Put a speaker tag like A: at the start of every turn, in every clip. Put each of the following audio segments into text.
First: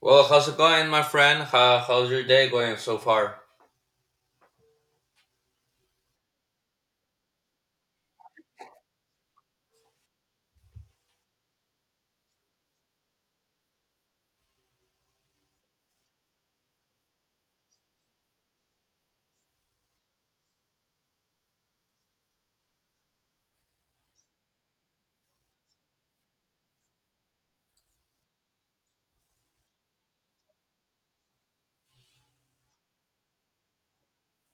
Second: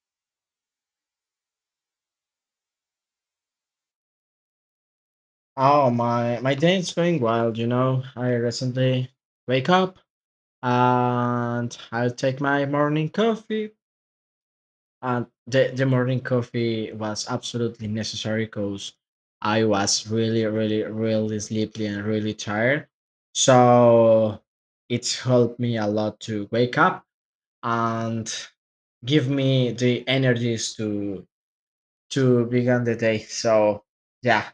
A: Well, how's it going, my friend? How's your day going so far?
B: Oh my day is going wild, you know. I recently wake up and I take my morning coffee and the morning coffee was absolutely necessary because I was really, really, really sleepy and really tired. So it's helped me a lot to wake up and give me the energies to begin the day. So yeah,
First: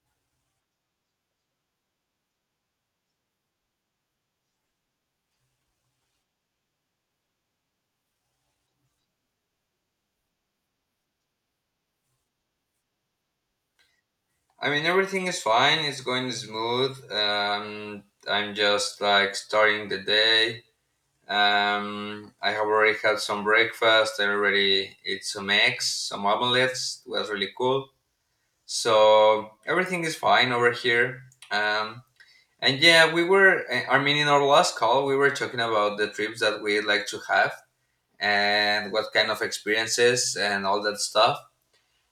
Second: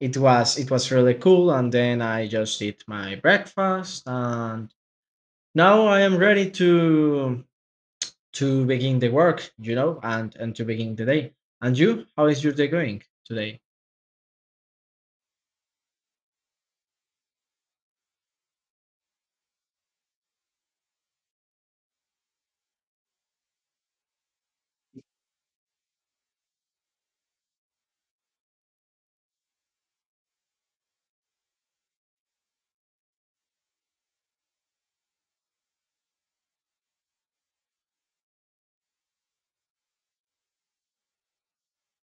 B: it was really cool, and then I just eat my breakfast and now I am ready to begin the work and to begin the day. And you, how is your day going today?
A: I mean, everything is fine. It's going smooth. I'm just like starting the day. I have already had some breakfast. I already ate some eggs, some omelets. It was really cool. So everything is fine over here. Um, and yeah, we were. I mean, in our last call, we were talking about the trips that we like to have and what kind of experiences and all that stuff.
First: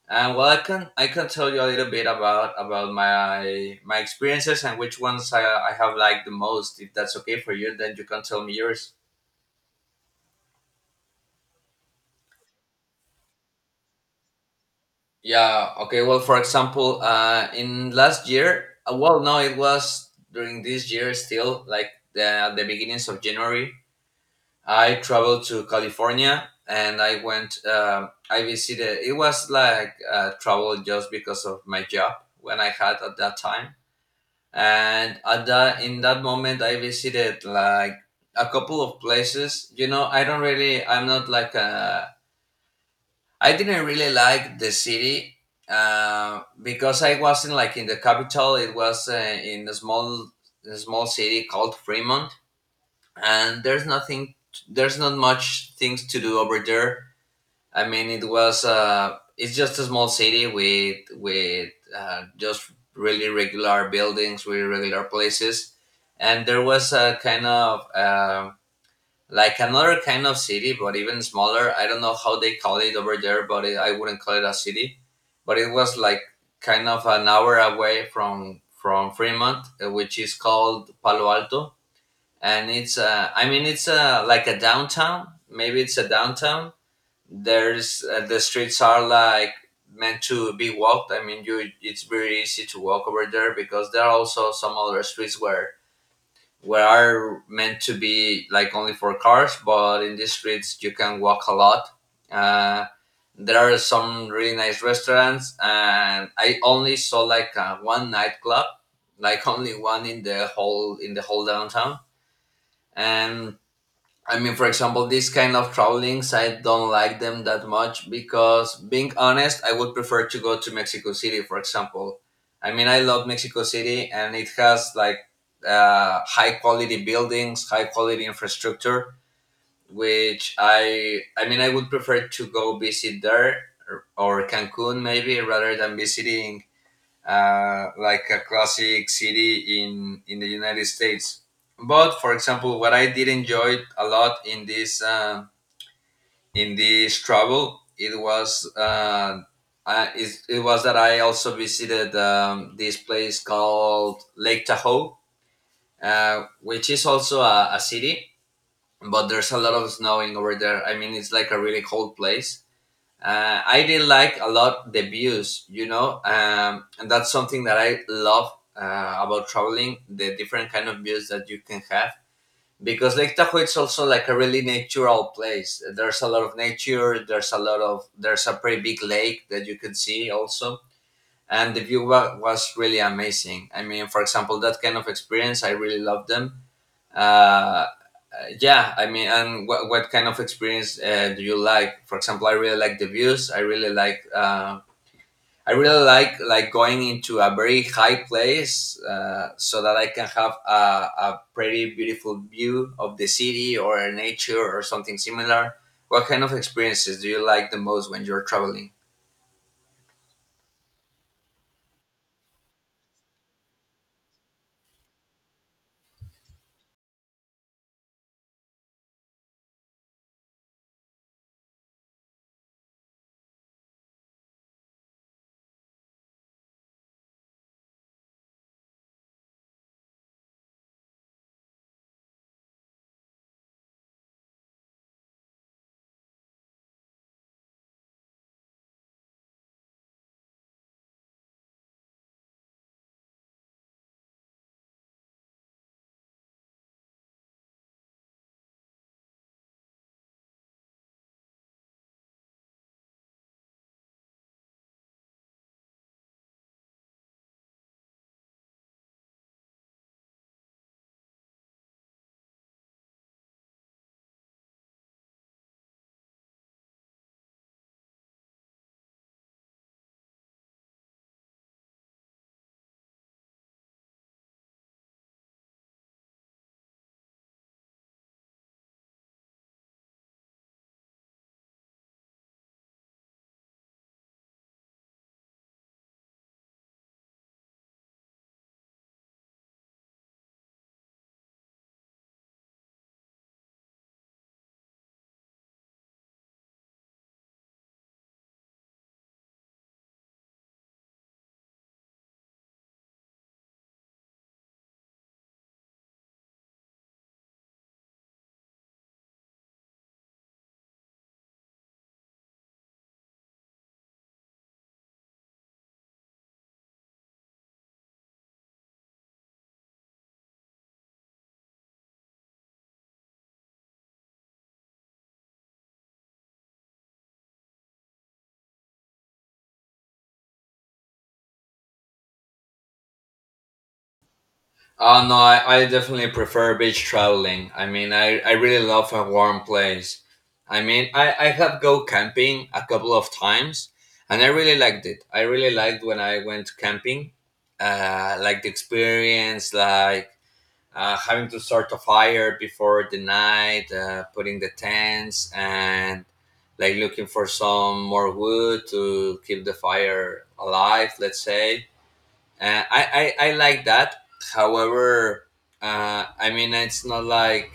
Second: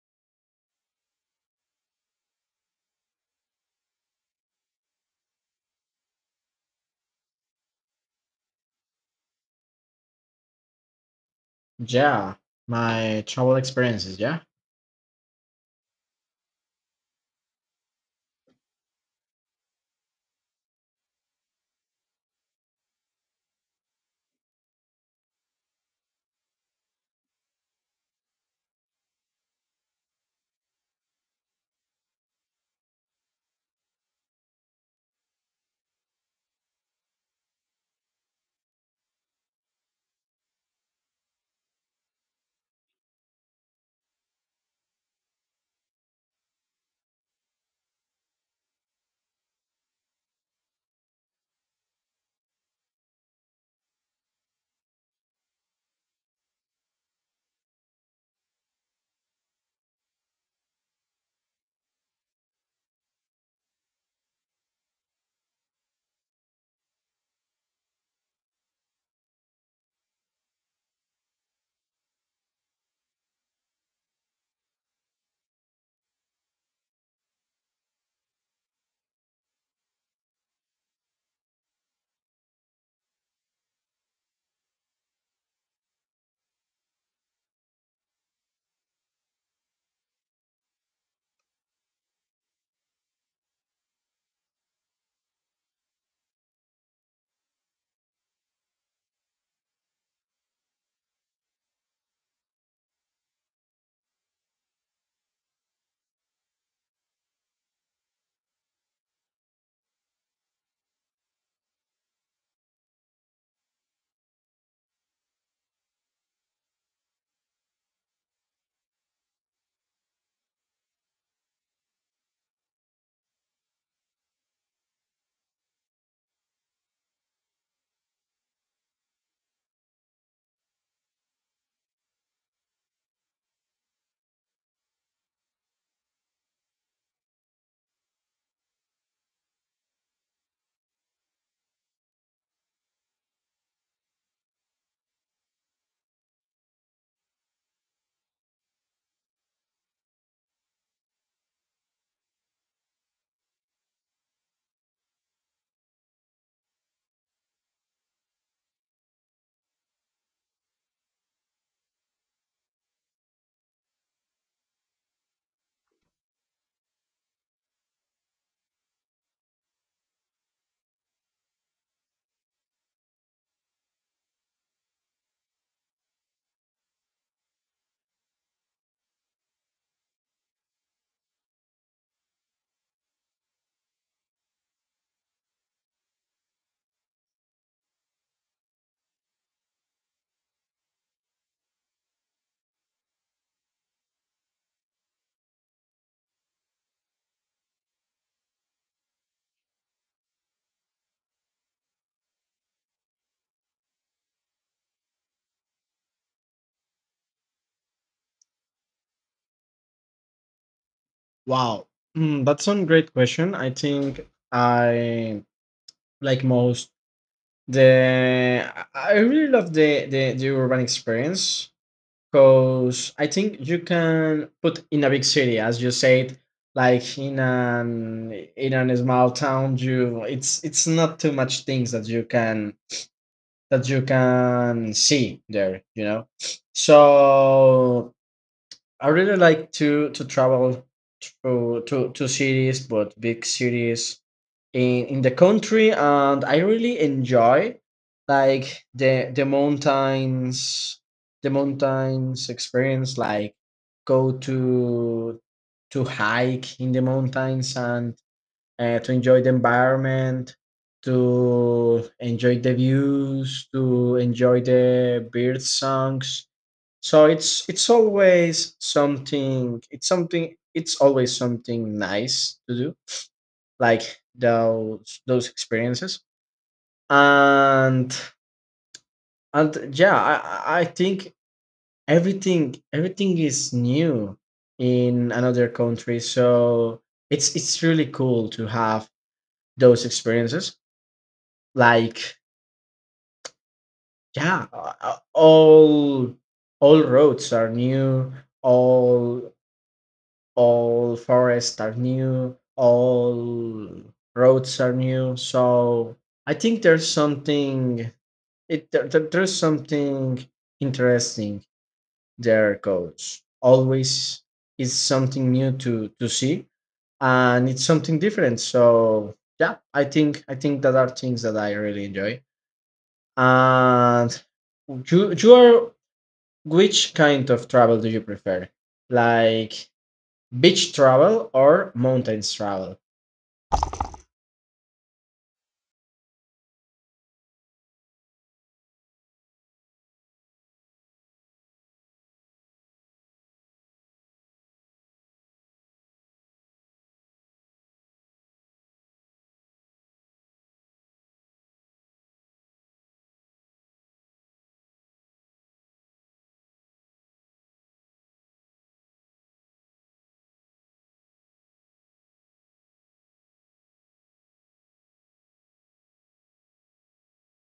A: And well, I can tell you a little bit about my experiences and which ones I have liked the most. If that's okay for you, then you can tell me yours.
B: Yeah, my travel experiences, yeah.
A: Yeah. Okay. Well, for example, in last year, well, no, it was during this year still, like the beginnings of January. I traveled to California and I went. I visited. It was like travel just because of my job when I had at that time and at that in that moment I visited like a couple of places, you know. I don't really I'm not like a I didn't really like the city, because I wasn't like in the capital. It was in a small city called Fremont, and there's not much things to do over there. I mean, it's just a small city with just really regular buildings, really regular places, and there was a kind of like another kind of city, but even smaller. I don't know how they call it over there, but I wouldn't call it a city, but it was like kind of an hour away from Fremont, which is called Palo Alto, and it's I mean it's like a downtown. Maybe it's a downtown. There's the streets are like meant to be walked. I mean, you, it's very easy to walk over there because there are also some other streets where are meant to be like only for cars, but in these streets you can walk a lot. uh, there are some really nice restaurants and I only saw like one nightclub, like only one in the whole downtown. And I mean, for example, this kind of travelings, I don't like them that much because, being honest, I would prefer to go to Mexico City, for example. I mean, I love Mexico City and it has like high quality buildings, high quality infrastructure, which I mean, I would prefer to go visit there or Cancun, maybe, rather than visiting like a classic city in the United States. But for example, what I did enjoy a lot in this travel, it was that I also visited this place called Lake Tahoe, which is also a city, but there's a lot of snowing over there. I mean, it's like a really cold place. I did like a lot the views, you know, and that's something that I love about traveling. The different kind of views that you can have, because Lake Tahoe, it's also like a really natural place. There's a lot of nature. There's a pretty big lake that you can see also, and the was really amazing. I mean, for example, that kind of experience I really love them. Uh, yeah, I mean, and what kind of experience do you like? For example, I really like the views. I really like like going into a very high place, so that I can have a pretty beautiful view of the city or nature or something similar. What kind of experiences do you like the most when you're traveling?
B: Wow. That's one great question. I like most the I really love the urban experience. Because I think you can put in a big city, as you said, like in an in a small town, you it's not too much things that you can see there, you know. So I really like to travel to cities, but big cities in the country. And I really enjoy like the mountains experience, like go to hike in the mountains and to enjoy the environment, to enjoy the views, to enjoy the bird songs. So it's always something it's always something nice to do, like those experiences. And and yeah, I think everything is new in another country, so it's really cool to have those experiences. Like yeah, all roads are new all all forests are new, all roads are new. So I think there's something. There's something interesting there, coach. Always is something new to see, and it's something different. So yeah, I think that are things that I really enjoy. And you are which kind of travel do you prefer? Like beach travel or mountains travel?
A: Oh no, I definitely prefer beach traveling. I mean, I really love a warm place. I mean, I have go camping a couple of times, and I really liked it. I really liked when I went camping, like the experience, like having to start a fire before the night, putting the tents, and like looking for some more wood to keep the fire alive. Let's say uh, I, I like that. However, I mean, it's not like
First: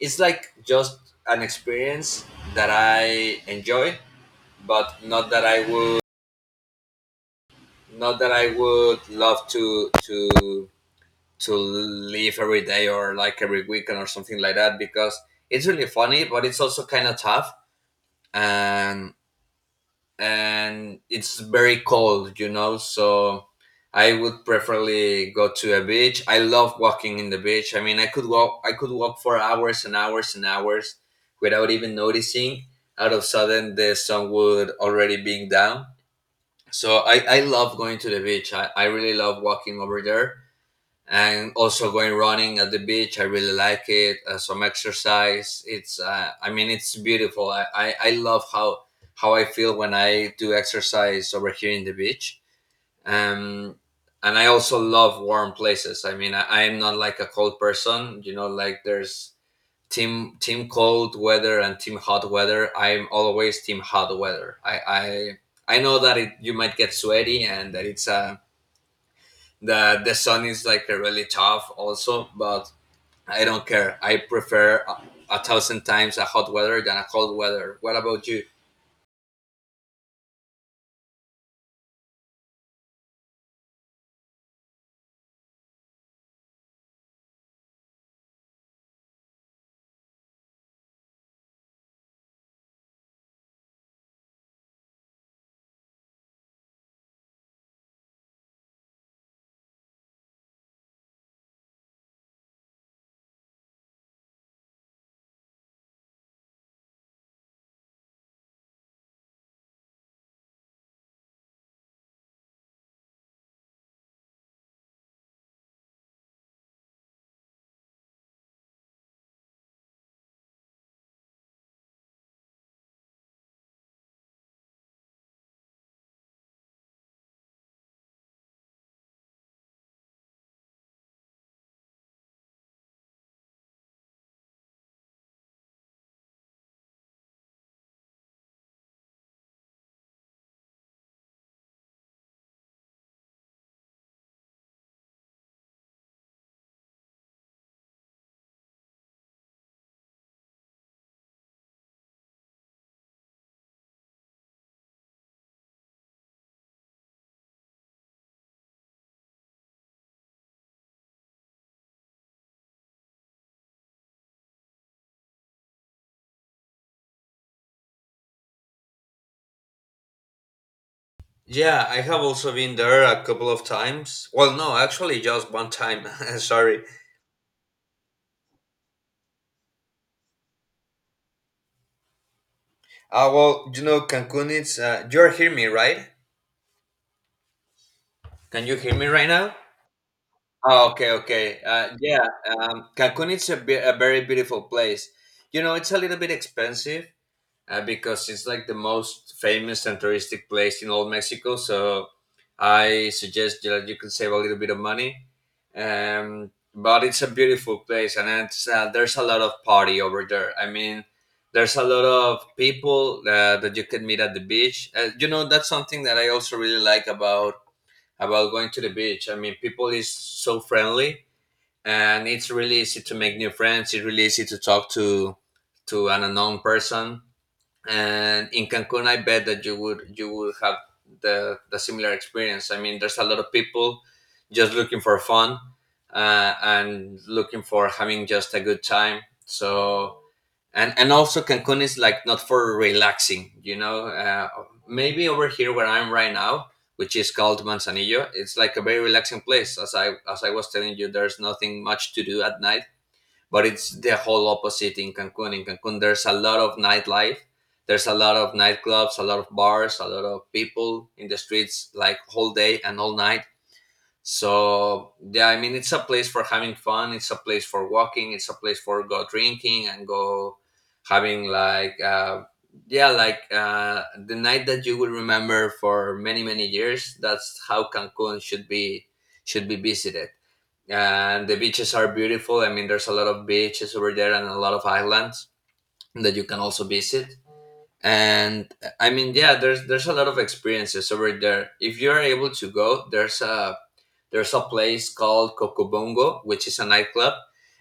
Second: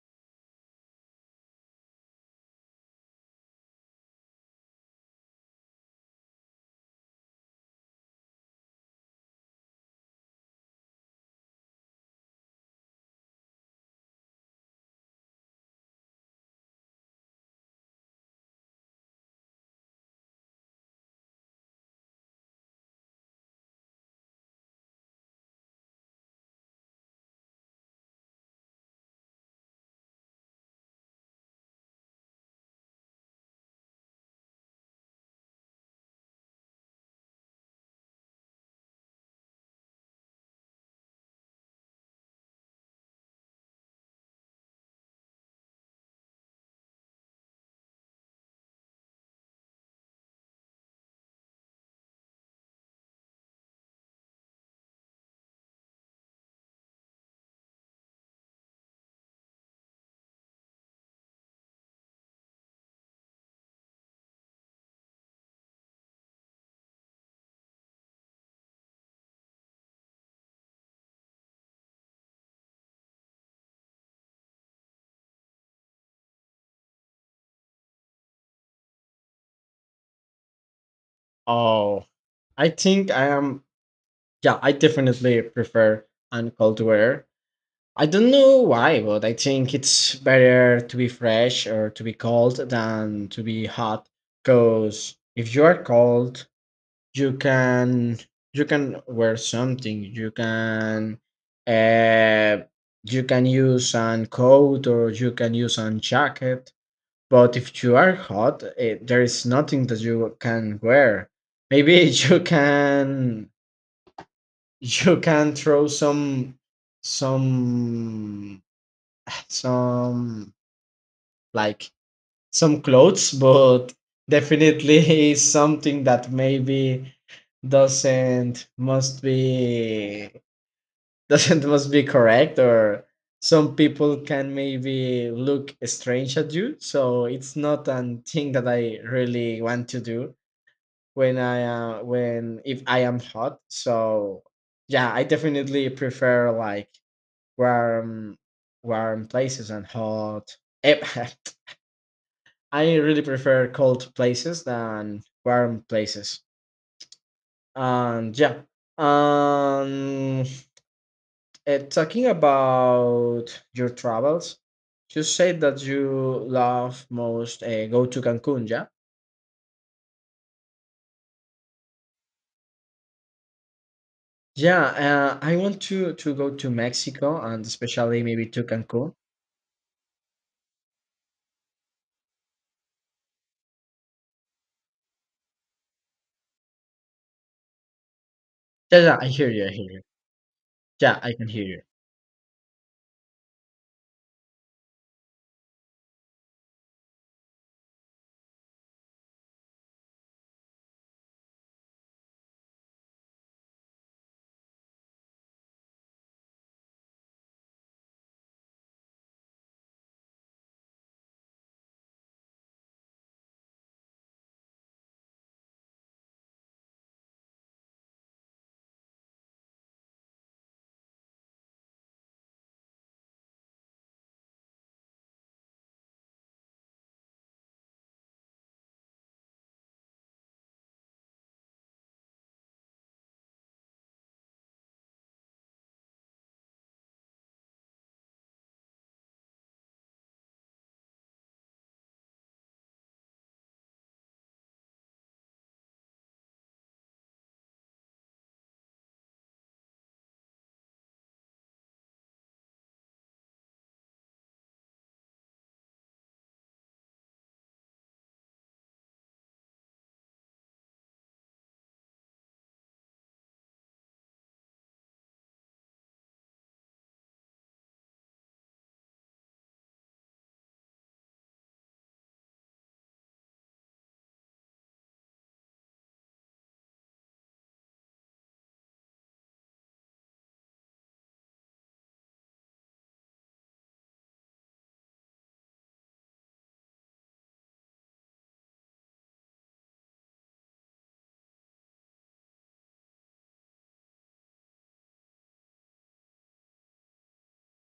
A: it's like just an experience that I enjoy, but not that I would love to to live every day or like every weekend or something like that, because it's really funny, but it's also kind of tough. And it's very cold, you know. So I would preferably go to a beach. I love walking in the beach. I mean, I could walk. I could walk for hours and hours and hours without even noticing. Out of sudden, the sun would already being down. So I love going to the beach. I really love walking over there, and also going running at the beach. I really like it. Some exercise, it's I mean, it's beautiful. I love how I feel when I do exercise over here in the beach. um and I also love warm places. I mean, I am not like a cold person, you know. Like there's team cold weather and team hot weather. I'm always team hot weather. I know that you might get sweaty and that it's a the sun is like a really tough also, but I don't care. I prefer a thousand times a hot weather than a cold weather. What about you?
B: Oh, I think I am. Yeah, I definitely prefer and cold weather. I don't know why, but I think it's better to be fresh or to be cold than to be hot. Because if you are cold, you can wear something. Uh, you can use an coat or you can use an jacket. But if you are hot, eh, there is nothing that you can wear. Maybe you can throw some some some like some clothes, but definitely is something that maybe doesn't must be doesn't must be correct, or some people can maybe look strange at you, so it's not a thing that I really want to do when I when if I am hot. So yeah, I definitely prefer like warm warm places and hot, eh, I really prefer cold places than warm places. And yeah, um, talking about your travels, you said that you love most go to Cancun, yeah?
A: Yeah, I have also been there a couple of times. Well, no,
B: Yeah,
A: actually, just
B: I
A: one
B: want
A: time.
B: to go to
A: Sorry.
B: Mexico and especially maybe to Cancun.
A: Well, you know, Cancun, it's. You're hearing me, right? Can you hear
B: Yeah,
A: me
B: yeah,
A: right
B: I hear
A: now?
B: you, I hear you.
A: Oh, okay,
B: Yeah, I can
A: okay.
B: hear you.
A: Yeah, Cancun is a very beautiful place. You know, it's a little bit expensive, because it's like the most famous and touristic place in all Mexico. So I suggest that you can save a little bit of money. But it's a beautiful place, and there's a lot of party over there. I mean, there's a lot of people that you can meet at the beach. You know, that's something that I also really like about going to the beach. I mean, people is so friendly, and it's really easy to make new friends. It's really easy to talk to an unknown person, and in Cancun, I bet that you would have the similar experience. I mean, there's a lot of people just looking for fun and looking for having just a good time. So and also Cancun is like not for relaxing, you know. Maybe over here where I'm right now, which is called Manzanillo, it's like a very relaxing place. As I was telling you, there's nothing much to do at night, but it's the whole opposite in Cancun. In Cancun, there's a lot of nightlife. There's a lot of nightclubs, a lot of bars, a lot of people in the streets like whole day and all night. So yeah, I mean, it's a place for having fun. It's a place for walking. It's a place for go drinking and go having like the night that you will remember for many, many years. That's how Cancun should be visited. And the beaches are beautiful. I mean, there's a lot of beaches over there and a lot of islands that you can also visit. And I mean, yeah, there's a lot of experiences over there if you're able to go. There's a place called Cocobongo, which is a nightclub,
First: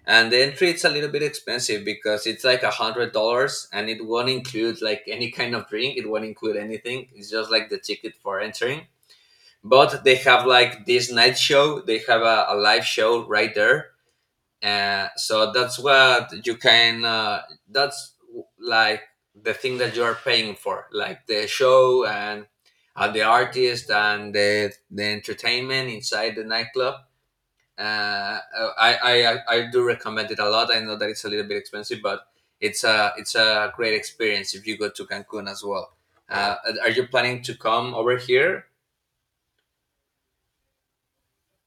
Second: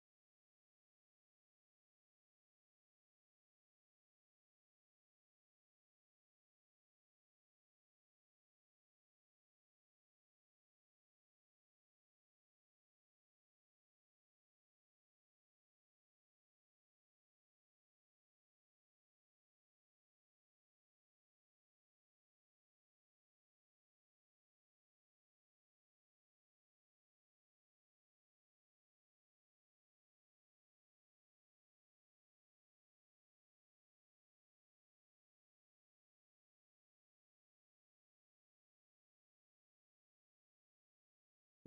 A: and the entry, it's a little bit expensive because it's like $100, and it won't include like any kind of drink. It won't include anything. It's just like the ticket for entering, but they have like this night show. They have a live show right there. So that's what you can that's like the thing that you are paying for, like the show and the artist and the entertainment inside the nightclub. I do recommend it a lot. I know that it's a little bit expensive, but it's a great experience if you go to Cancun as well. uh, are you planning to come over here?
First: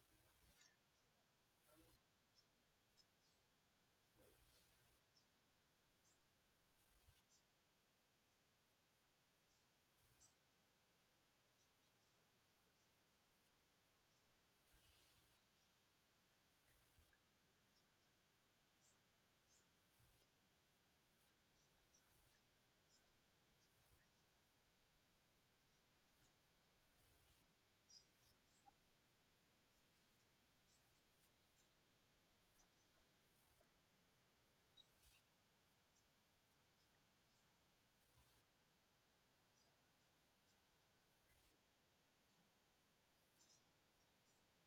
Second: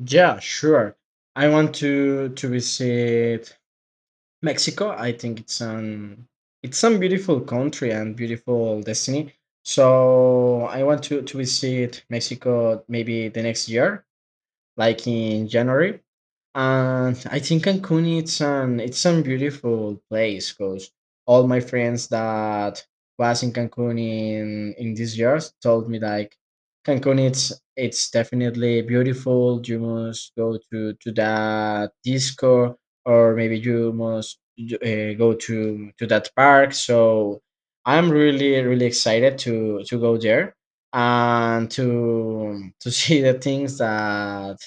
B: Yeah, sure. I want to visit Mexico. I think it's some beautiful country and beautiful destiny. So I want to visit Mexico maybe the next year, like in January. And I think Cancun, it's a beautiful place because all my friends that was in Cancun in these years told me like Cancun, it's definitely beautiful. You must go to that disco, or maybe you must go to that park. So I'm really really excited to go there and to see the things that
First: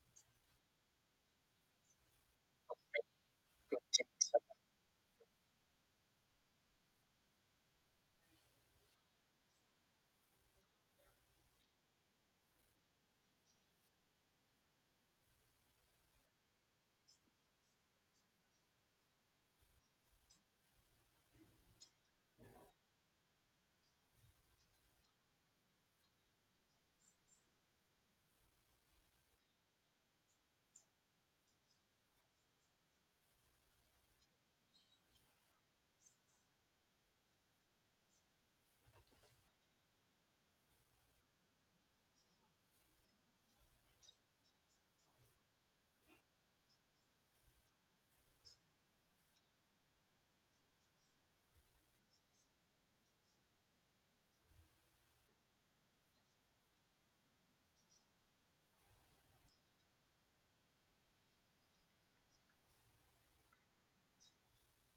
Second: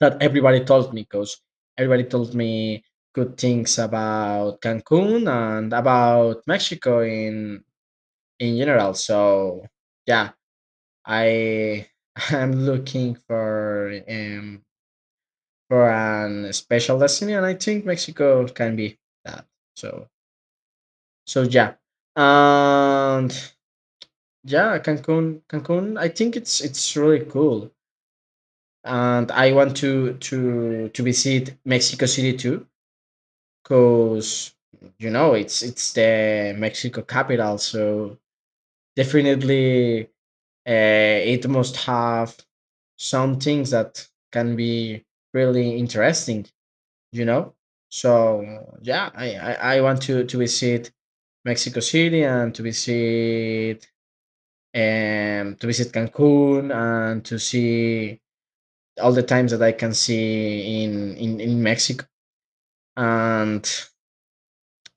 B: that everybody told me because everybody told me good things about Cancun and about Mexico in general. So yeah, I I'm looking for an special destiny, and I think Mexico can be that. So so yeah. And yeah, Cancun. I think it's really cool, and I want to visit Mexico City too because you know it's the Mexico capital, so definitely it must have some things that can be really interesting, you know. So yeah, I want to visit Mexico City and to visit Cancun and to see all the times that I can see in in Mexico, and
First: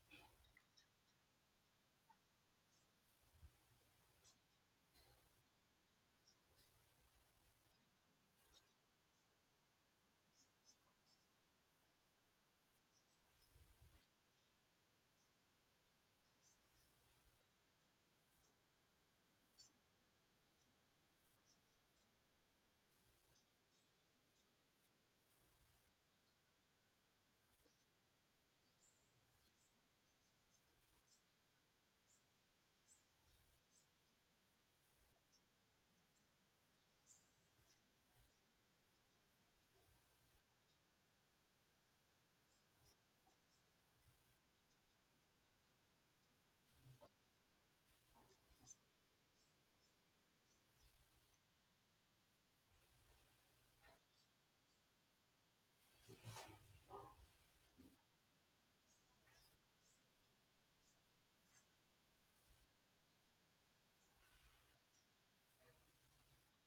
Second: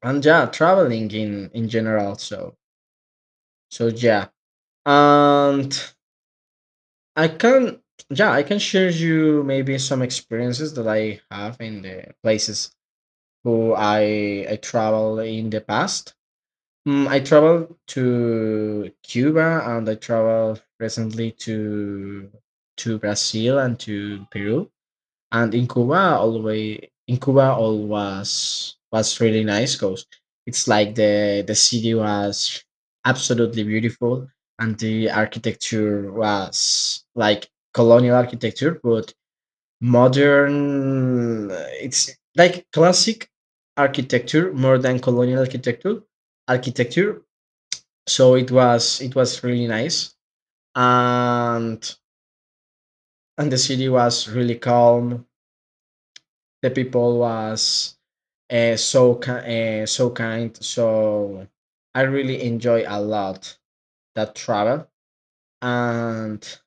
B: and yeah, traveling in general. So yeah. and I can Yeah, I can share you maybe some experiences that I have in the places who I travel in the past. I traveled to Cuba and I traveled recently to Brazil and to Peru. And in Cuba, all was really nice because it's like the city was absolutely beautiful, and the architecture was like colonial architecture, but modern. It's like classic architecture more than colonial architecture. Architecture. So it was really nice, and and the city was really calm, the people was so kind. So I really enjoy a lot that travel. and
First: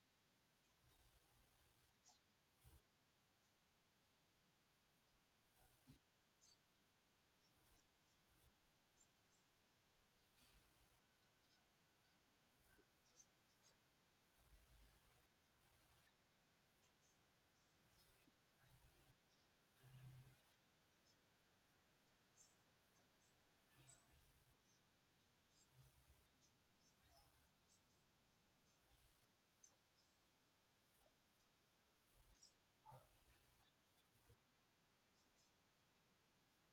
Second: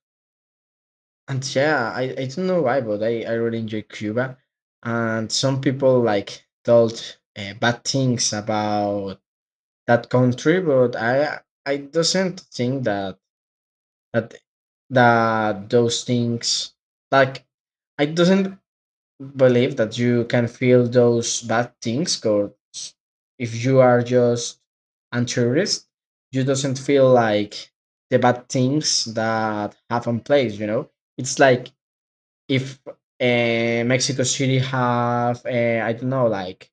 B: and yeah, I don't know why, but I really enjoy Cuba. And some people like told bad things about that country, but I doesn't think that that those things, like, I doesn't believe that you can feel those bad things because if you are just a tourist, you doesn't feel like the bad things that happen place, you know. It's like if Mexico City have, I don't know like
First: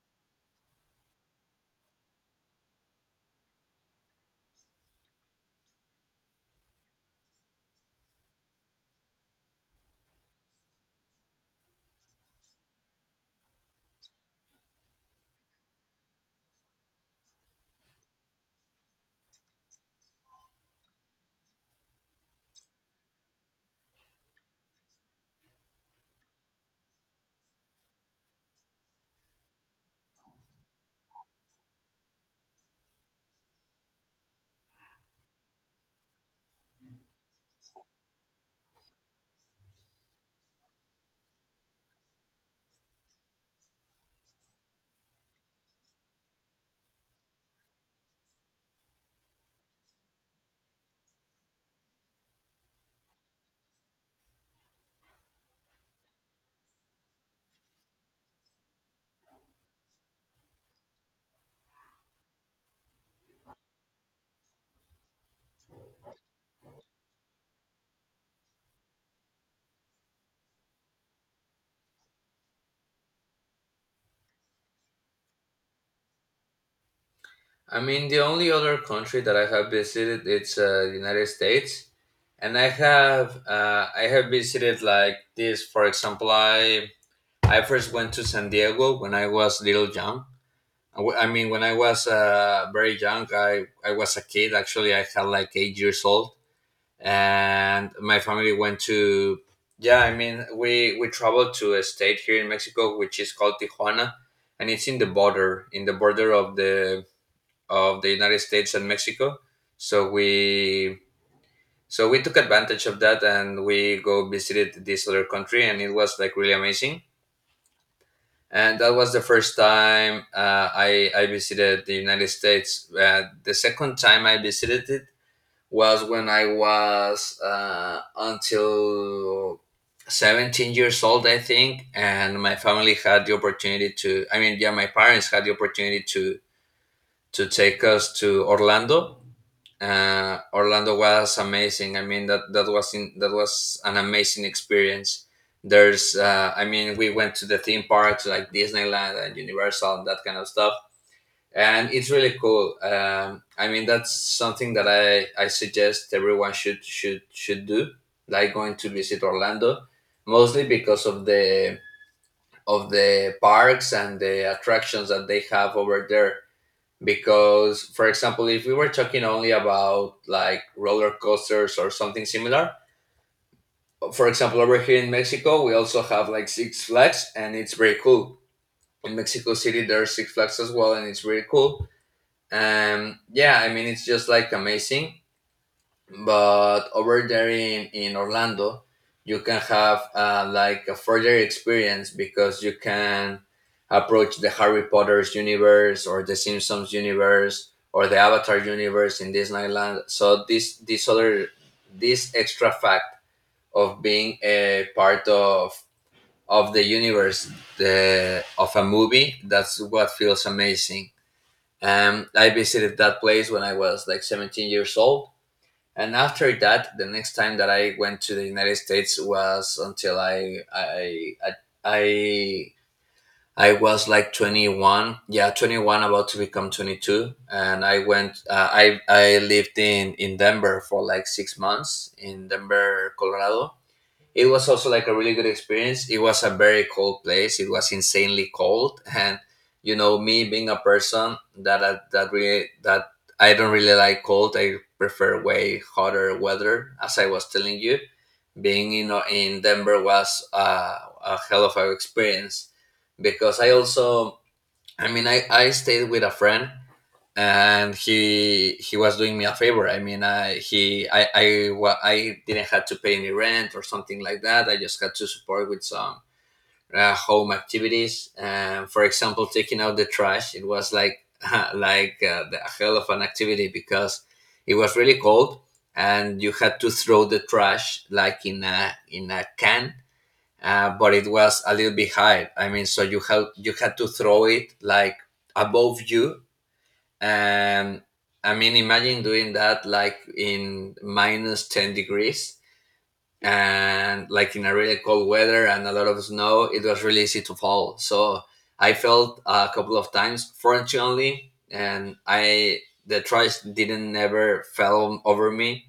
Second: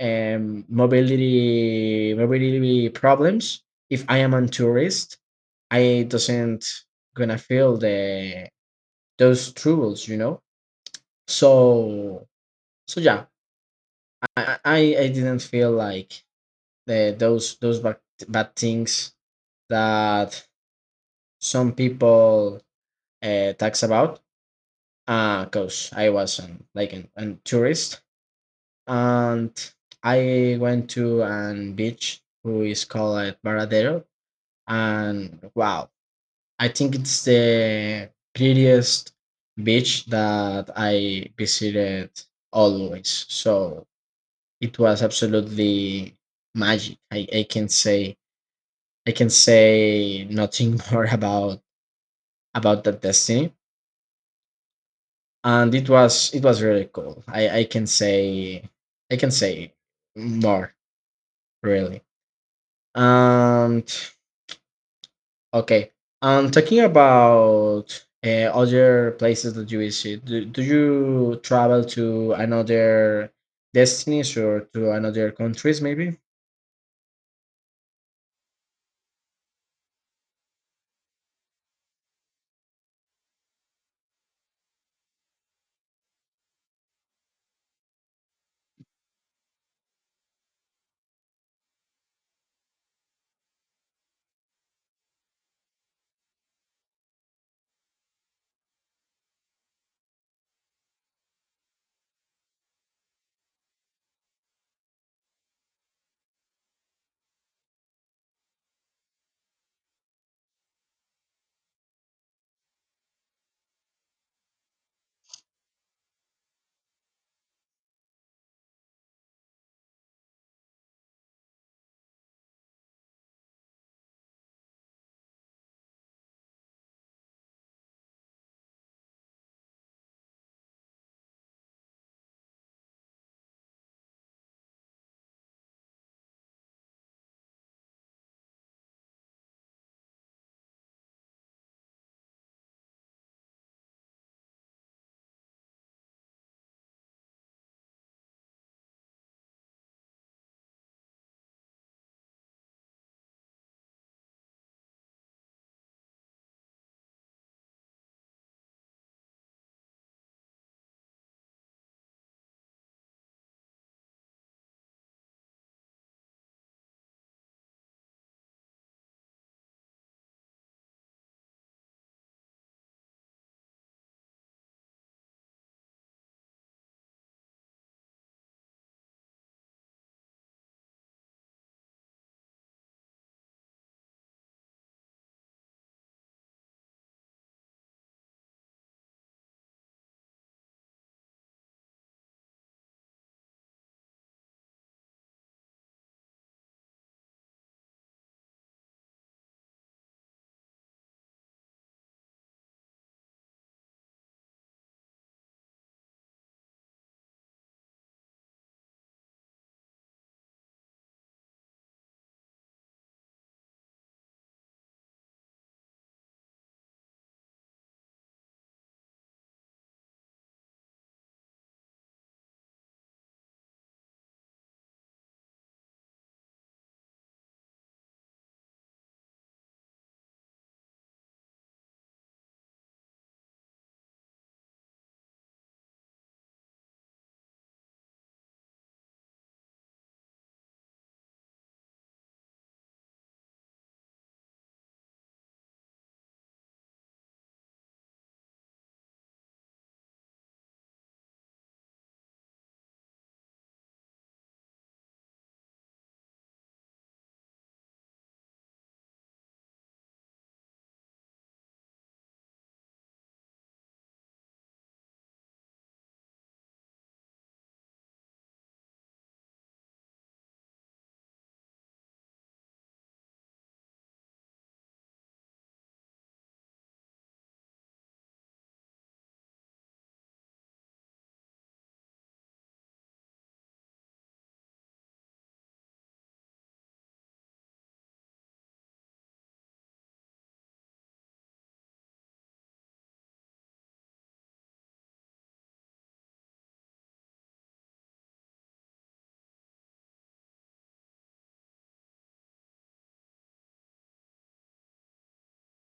B: mobility problems, if I am a tourist, I doesn't gonna feel the those troubles, you know. So so yeah, I, I I didn't feel like the, those bad things that some people talks about because I was like an tourist. And I went to an beach who is called Baradero, and wow, I think it's the prettiest beach that I visited always. So it was absolutely magic. I can say nothing more about that destiny. And it was really cool. I can say more, really. And okay, I'm talking about other places that you visit. Do you travel to another destinies or to another countries maybe?
A: I mean, the only other country that I have visited, it's the United States, and I have visited like this. For example, I first went to San Diego when I was little young. I mean, when I was very young, I was a kid. Actually, I had like 8 years old, and my family went to. Yeah, we traveled to a state here in Mexico which is called Tijuana, and it's in the border of the United States and Mexico. So we so we took advantage of that and we go visited this other country and it was like really amazing. And that was the first time I visited the United States. The second time I visited it was when I was until 17 years old, I think, and my family had the opportunity to. My parents had the opportunity to take us to Orlando. Uh, Orlando was amazing. That was that was an amazing experience. We went to the theme parks like Disneyland and Universal and that kind of stuff, and it's really cool. That's something that I suggest everyone should do, like going to visit Orlando, mostly because of the parks and the attractions that they have over there, because for example if we were talking only about like roller coasters or something similar, for example over here in Mexico we also have like Six Flags and it's very cool. In Mexico City there are Six Flags as well and it's really cool. Yeah it's just like amazing. But over there in Orlando, you can have like a further experience because you can approach the Harry Potter's universe or the Simpsons universe or the Avatar universe in Disneyland. So this other this extra fact of being a part of the universe of a movie, that's what feels amazing. I visited that place when I was like 17 years old, and after that, the next time that I went to the United States was until I, I was like 21. Yeah, 21, about to become 22. And I went. I lived in Denver for like 6 months in Denver, Colorado. It was also like a really good experience. It was a very cold place. It was insanely cold, and you know me being a person that that, that really that I don't really like cold. I prefer way hotter weather, as I was telling you. Being in Denver was a hell of an experience because I also I stayed with a friend, and he was doing me a favor. I I didn't have to pay any rent or something like that. I just had to support with some home activities. For example, taking out the trash, it was like like the hell of an activity because it was really cold, and you had to throw the trash like in a can. But it was a little bit high, so you had to throw it like above you. And imagine doing that like in minus 10 degrees and like in a really cold weather and a lot of snow. It was really easy to fall, so I fell a couple of times, fortunately, and I the tries didn't never fell over me.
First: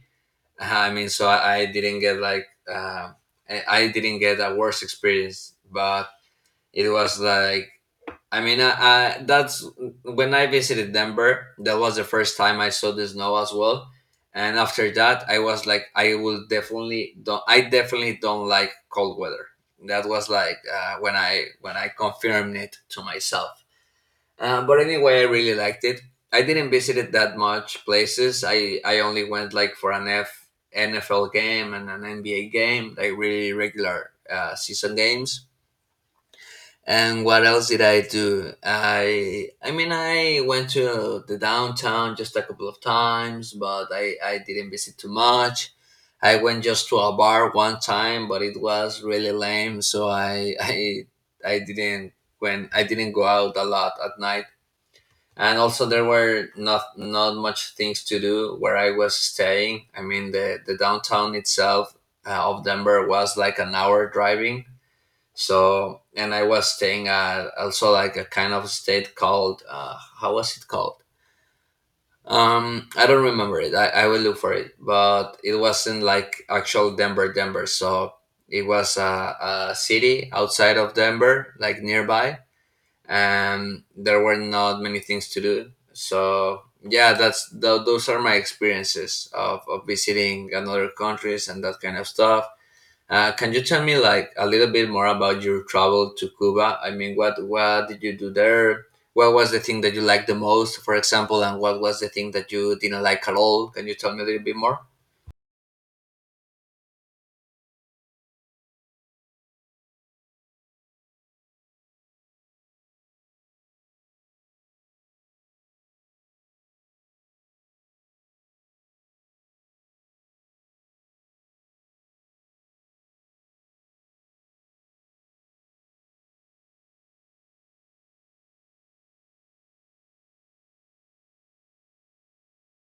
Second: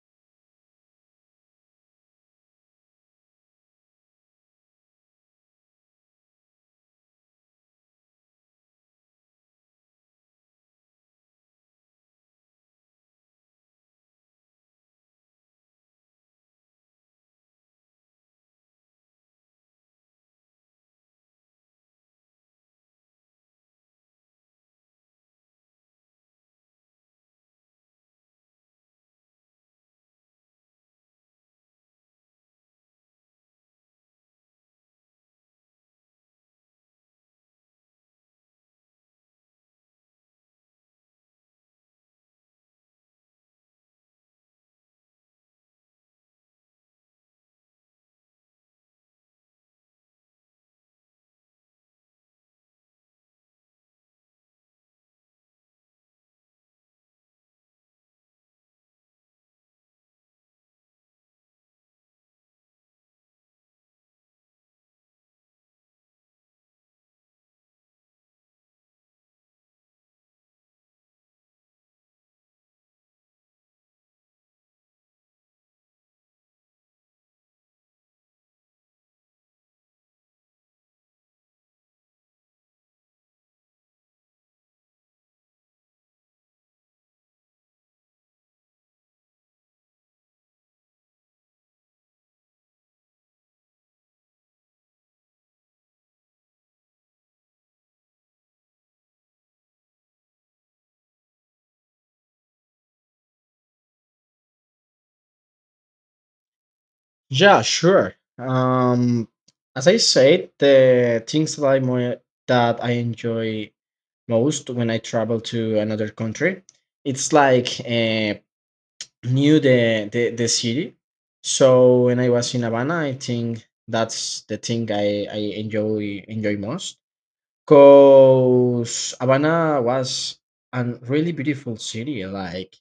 A: I didn't get like uh, I didn't get a worse experience, but it was like I mean, I, that's when I visited Denver. That was the first time I saw the snow as well. And after that, I was like, I will definitely don't. I definitely don't like cold weather. That was like when I confirmed it to myself. But anyway, I really liked it. I didn't visit it that much places. I only went like for an F NFL game and an NBA game, like really regular season games. And what else did I do? I went to the downtown just a couple of times, but I didn't visit too much. I went just to a bar one time, but it was really lame, so I I didn't I didn't go out a lot at night. And also there were not much things to do where I was staying. I mean the downtown itself of Denver was like an hour driving. So, and I was staying at also like a kind of state called, how was it called? I don't remember it. I will look for it, but it wasn't like actual Denver, Denver. So it was a city outside of Denver, like nearby, and there were not many things to do. So yeah, that's those are my experiences of visiting another countries and that kind of stuff. Can you tell me like a little bit more about your travel to Cuba? I mean, what did you do there? What was the thing that you liked the most, for example, and what was the thing that you didn't like at all? Can you tell me a little bit more?
B: Yeah, sure. As I said, the things that I more that I enjoy most when I travel to another country, it's like new the city. So when I was in Havana, I think that's the thing I enjoy most. Cause Havana was a really beautiful city. Like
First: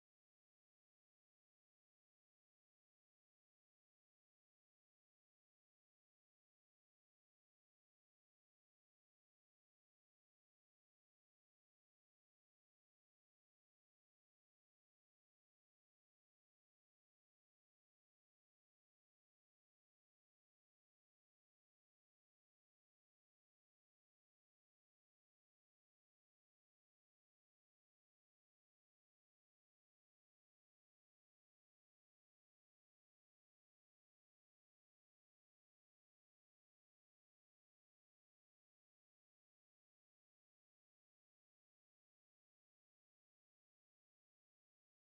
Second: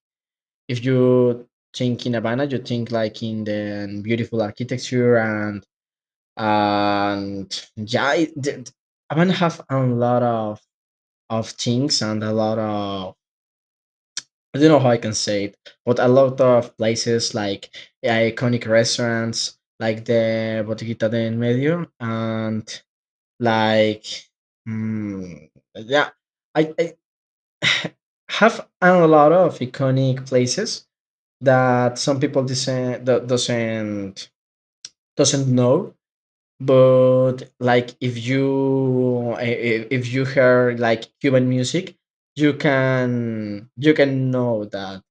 B: if you think in Havana, you think like in the beautiful architecture. And yeah, Havana have a lot of things and a lot of, I don't know how I can say it, but a lot of places like iconic restaurants like the Botiquita de En Medio, and like, mm, yeah, I, I have a lot of iconic places that some people doesn't doesn't know. But like if you if you hear like Cuban music, you can know that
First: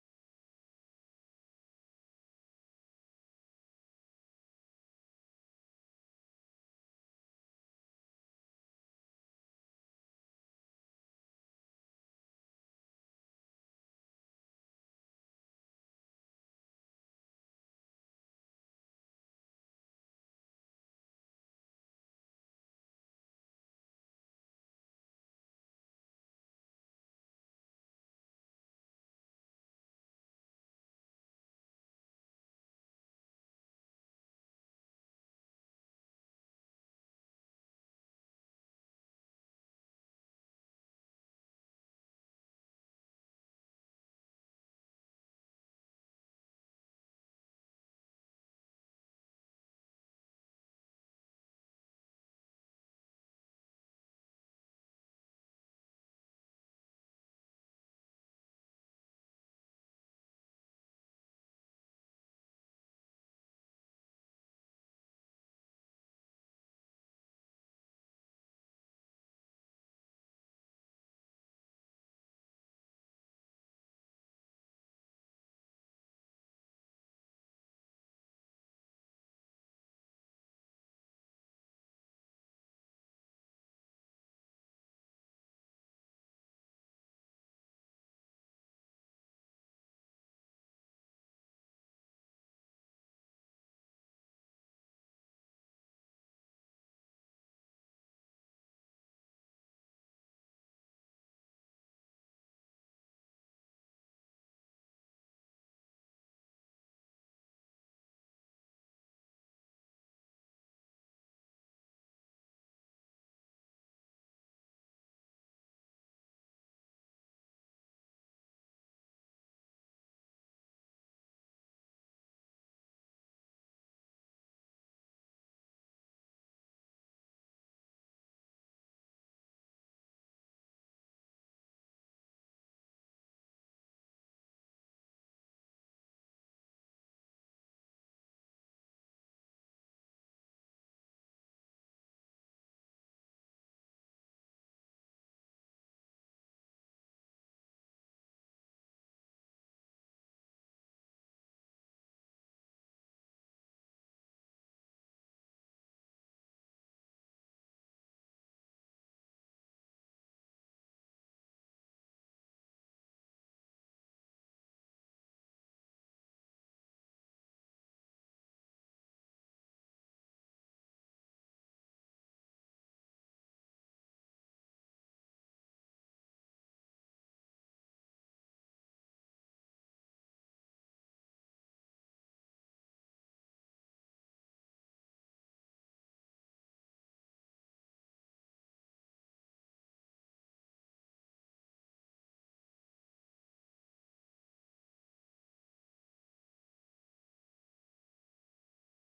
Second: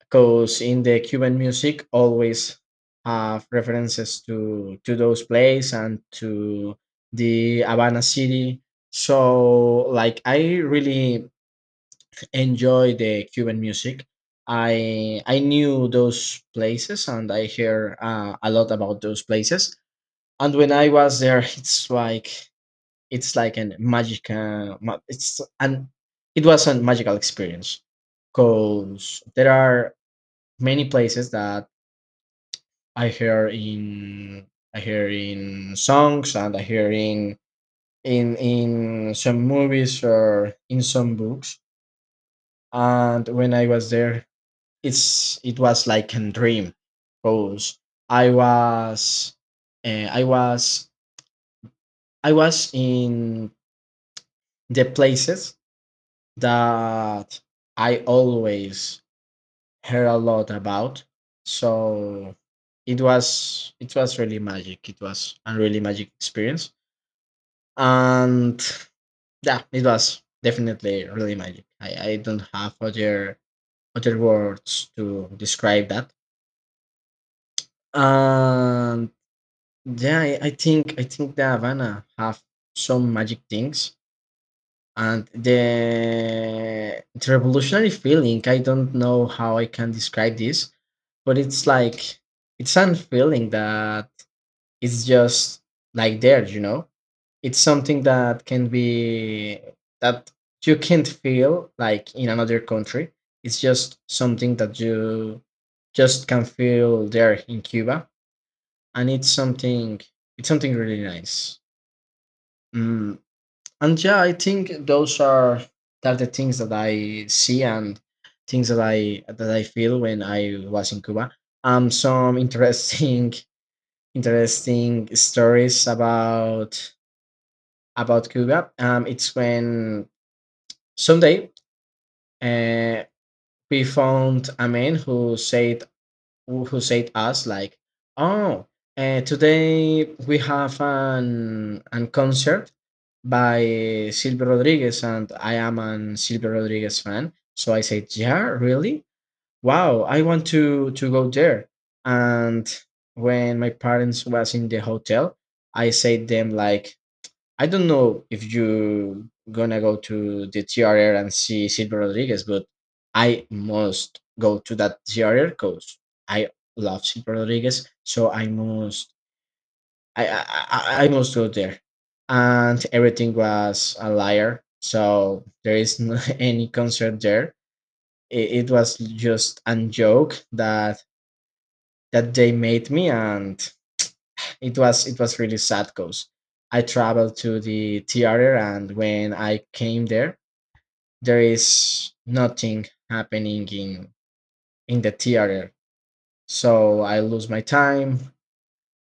B: because in the Cuban music always have references to those plays and to the Havana city. So like I really enjoy the Cuban music. I knew those places, and I hear a lot about those places. And when I was there, it's like an magic. It's an it was a magical experience because there are many places that I hear in I hear in songs and I hear in in some movies or in some books. And when I was there, it was like a dream, because I was uh, I was I was in the places that I always heard a lot about. So it was really magic. It was a really magic experience. And yeah, it was definitely really magic. I don't have other words to describe that. And yeah, I think the Havana have some magic things, and the revolutionary feeling, I don't know how I can describe this, but it's like it's a feeling that it's just like there, you know. It's something that can be that you can't feel like in another country. It's just something that you just can feel there in Cuba. And it's something, it's something really nice. mm. And yeah, I think those are that are the things that I see, and things that I feel when I was in Cuba. Some interesting interesting stories about Cuba. It's when someday uh, we found a man who said us like, oh, today we have an concert by Silvio Rodriguez, and I am an Silvio Rodriguez fan. So I said, yeah, really? Wow, I want to go there. And when my parents was in the hotel, I said them like, I don't know if you gonna go to the TRR and see Silver Rodriguez, but I must go to that TRR because I love Silver Rodriguez, so I, I I must go there. And everything was a liar, so there is no any concert there. It was just a joke that that they made me, and it was really sad because I traveled to the theater, and when I came there, there is nothing happening in the theater. So I lose my time.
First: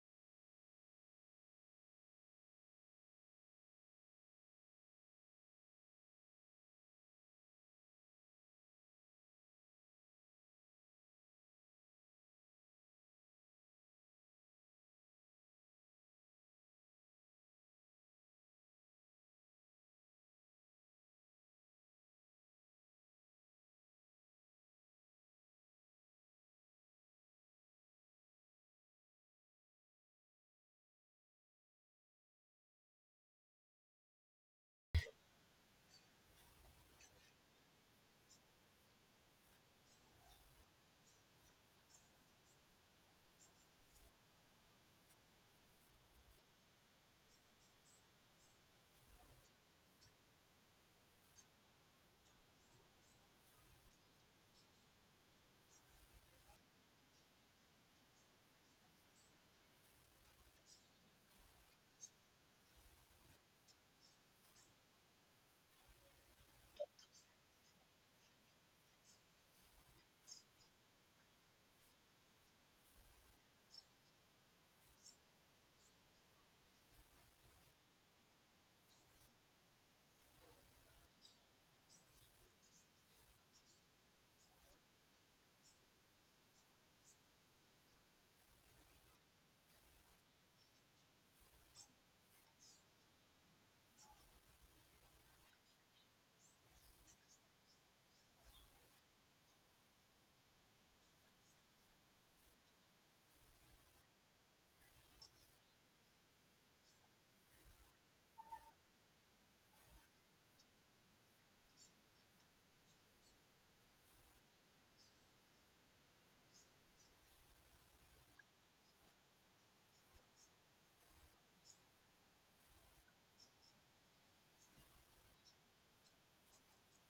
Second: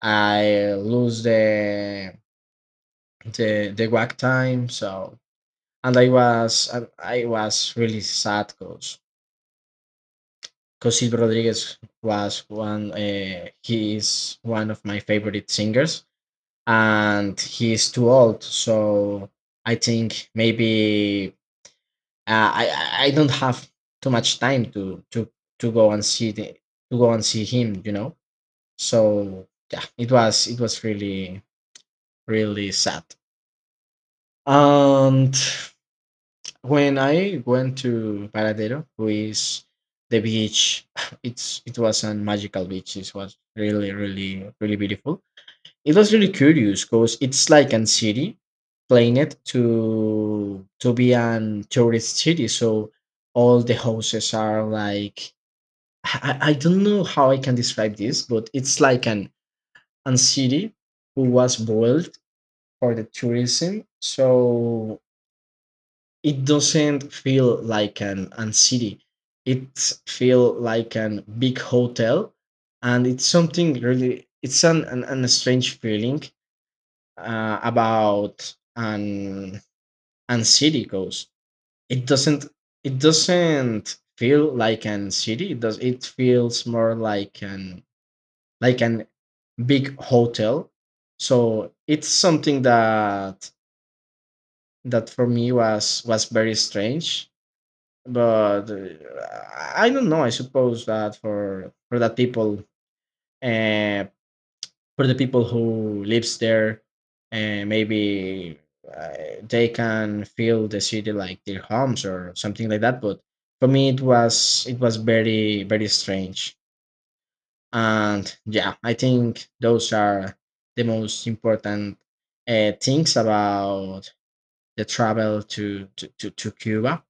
B: I lose the the work time. So, and I was really sad because Rodriguez was one, he is one of my favorite singers, and he's too old. So I think maybe, uh, I I don't have too much time to go and see the to go and see him. You know. So yeah, it was really really sad. And when I went to Paradero, who is the beach, it was a magical beach. It was really really really beautiful. It was really curious because it's like an city planet to be an tourist city, so all the houses are like, I don't know how I can describe this, but it's like an city who was built for the tourism. So it doesn't feel like an city. It feel like an big hotel, and it's something really. It's an strange feeling about an anxiety goes. It doesn't it doesn't feel like an city. It does, it feels more like an big hotel. So it's something that for me was very strange. But I don't know. I suppose that for that people, uh, for the people who lives there, and maybe uh, they can feel the city like their homes or something like that. But for me, it was very very strange. And yeah, I think those are the most important things about the travel to Cuba.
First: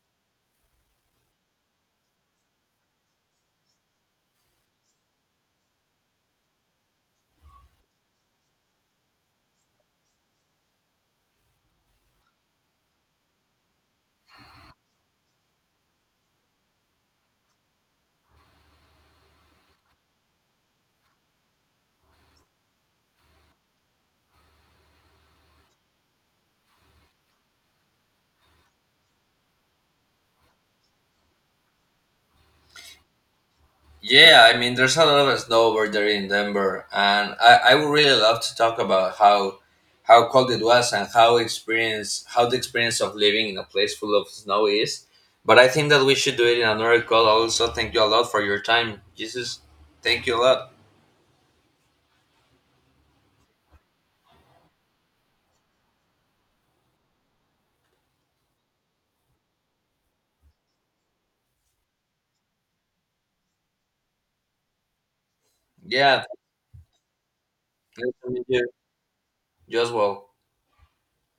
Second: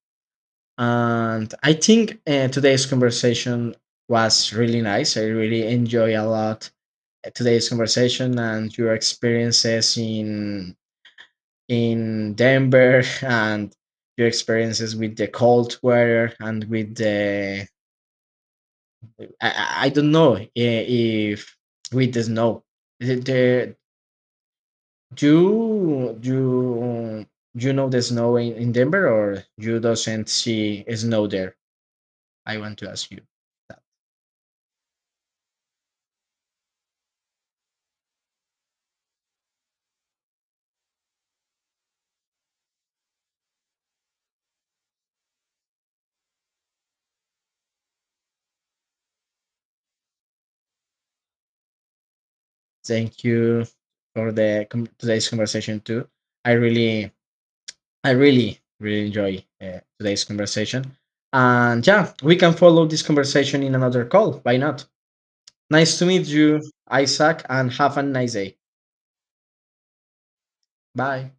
B: And I think, today's conversation was really nice. I really enjoy a lot today's conversation, and your experiences in Denver and your experiences with the cold weather and with the, I don't know if with the snow. The, the, do you know the snow in Denver, or you doesn't see snow there? I want to ask you.
A: Yeah, I mean, there's a lot of snow over there in Denver, and I would really love to talk about how cold it was and how experience how the experience of living in a place full of snow is. But I think that we should do it in another call. Also, thank you a lot for your time, Jesus. Thank you a lot.
B: Thank you for the today's conversation too. I really, really enjoy today's conversation. And yeah, we can follow this conversation in another call. Why not? Nice to
A: Yeah,
B: meet you, Isaac, and have a
A: nice to
B: nice
A: meet
B: day.
A: you. You as well.
B: Bye.